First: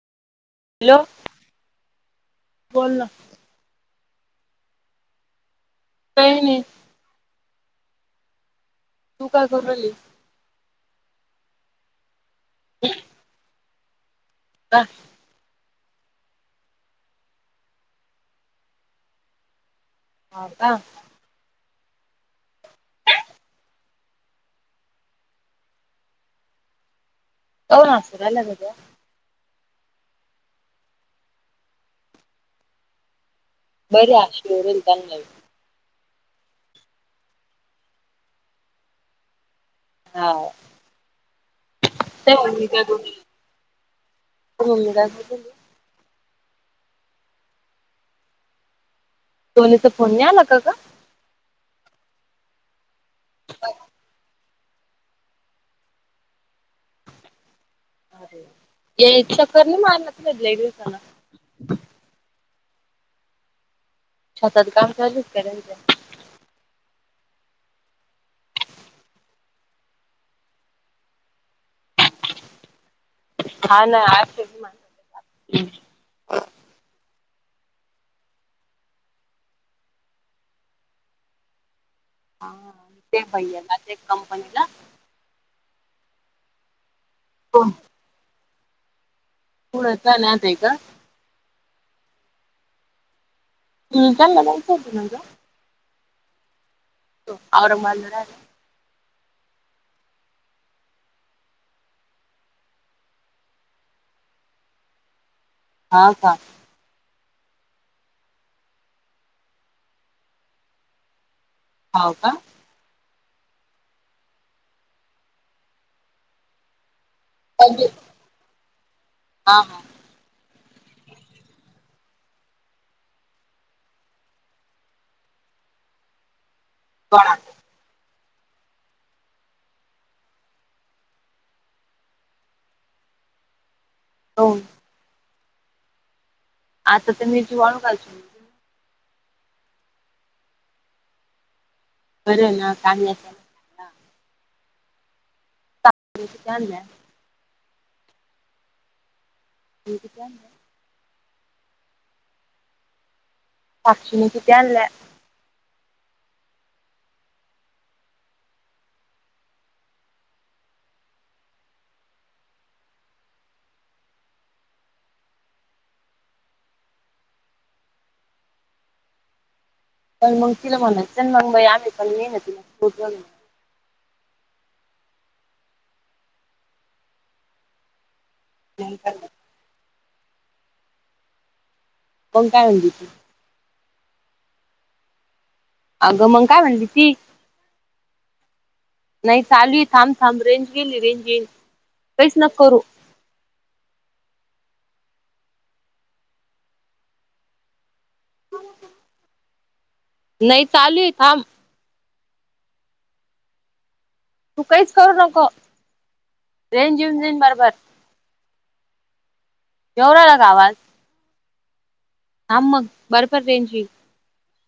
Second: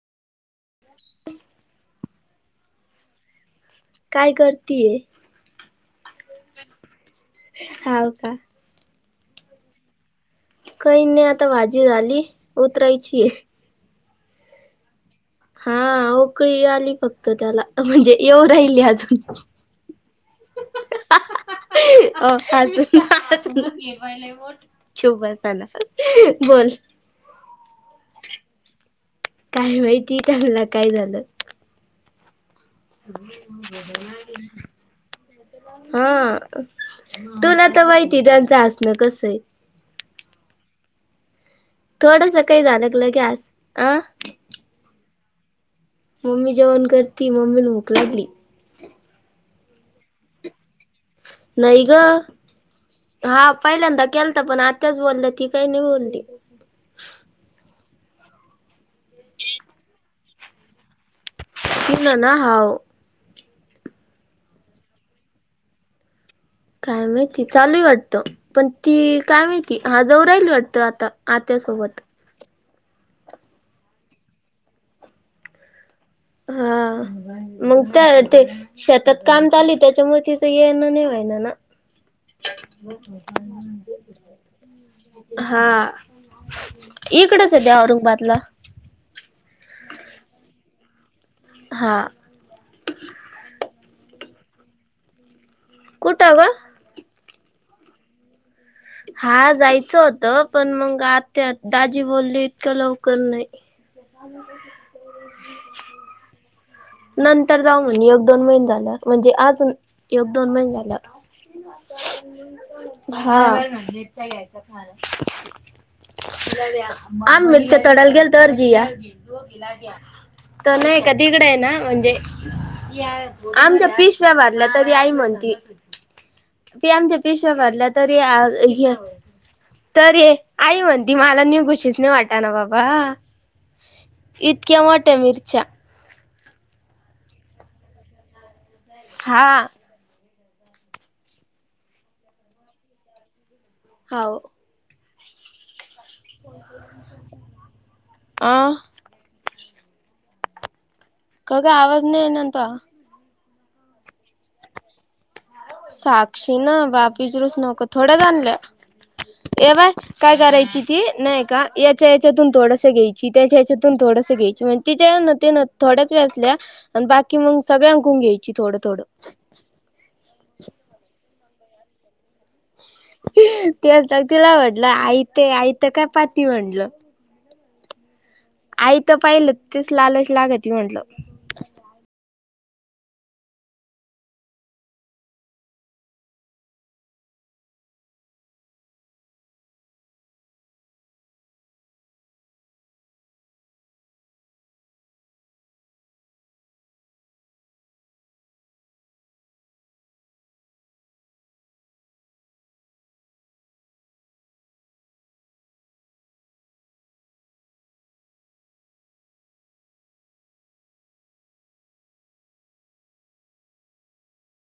Hello बोल ना, काय करतीय. काही नाही. हाव का. तू काय करू राहिली. काही नाही आता भाजी झाली उतरायची आहे. ह हा ओकळी आली फक्त त्याला म्हणजे येऊ राहिली अजून हा का, का शुभ ला बोल. कावून हसू राहिला ग तो. काय माहिती त्याला काय झालं. ह बर [unintelligible] त्यांना हा तुला तर माहिती त्यांचं हसणं कस आहे. हा ते थोडस काही मम्मी काय झालंग करू ल राहिली? केस अं [unintelligible] मम्मी जेवण करती मम्मी ल भूक लागली. दोनीचा फोन मिळाला काग? नाही ग हा पहिल्यांदा केल तर पण आताच बोललं ती काही नाही बोलली या चकर नाही मारला त भले एक दिवसाला तन ना हाव [unintelligible] छतात काम चालूच का रंज काय माहिती? चालू आहे वाटतं पण ती काय माहिती हा जव राहिल वाटतं आता आत्यासोबत हा ना मा [unintelligible] हा मग त्या ते शेतात काम चाली त्याच्यामुळे तिचं येण नाहीेवा्हाय ना ना [inaudible] हा ते भैयाला ते कंपनीला हा इकडच आहेेत फोन औरंगाबादला होड नाताय का? हा हम्म [unintelligible] कुठ ग? [unintelligible] हा जायचं होतं पण मग आता दाजी बोलली इतकं लवकर नाही. [inaudible] हा का नंतर जाऊ म्हण ऐग दोन महिने झाल्या म्हणजे अजुन एकोग दोन महिने झालाव हाव का [unintelligible] हा म्हणज घ्यायच ख [unintelligible] आम मिरच्या हा तोडाला गेल तरर जिया हा तो नाही का दिगड आहे ना म्हणजे आमच्या पिशव्या भारला तरी आई म्हणती पी आमच्या सोडा. पिशव्या भरल्या तरी तर आई म्हणती मला न्यू गुशीस नाही वाटा ना बाबा हो इतक्या मोठ्या मिरच्या आता तर मीरची वाळून काच हा बरं ना काम न [unintelligible] हाव त [inaudible] अं [unintelligible] [inaudible] काग आवाज नाही येनंत साक्षिणी किती आणललं? साक्षी ना बाबीचरूस नको थोड्या जा आणल्या ए बाय काय करायची ती नाही का याच्या या्याच्यातून थोडस घ्यायची त्याच्या या्याच्यातून थोडसं घ्यायची म्हण तिच्या न ते ना थोड्याच वे्यासल्या आणि बाकी मग सगळ्या अंकून घ्यायची थोडं थोडं पण मग तिला म्हणत मग म आ पण ये ना तिला नाही तेग तिला वाटलं आई ते आईत काय पाती म्हणल आई तर करणार पाहिलं तेच लालश लागायची म्हटलं कोण काय म्हणली? अगमंग काय म्हणली ती? नाही चालूय थांब थांब रेंज गेली रेंज येईल काहीच न करू [unintelligible] नाही चालू आहे थांब. तू काहीच करू नको रेंज येऊन जाईन बरोबर. जेवरा आला का आवाज? हां मग बरफर रेंजची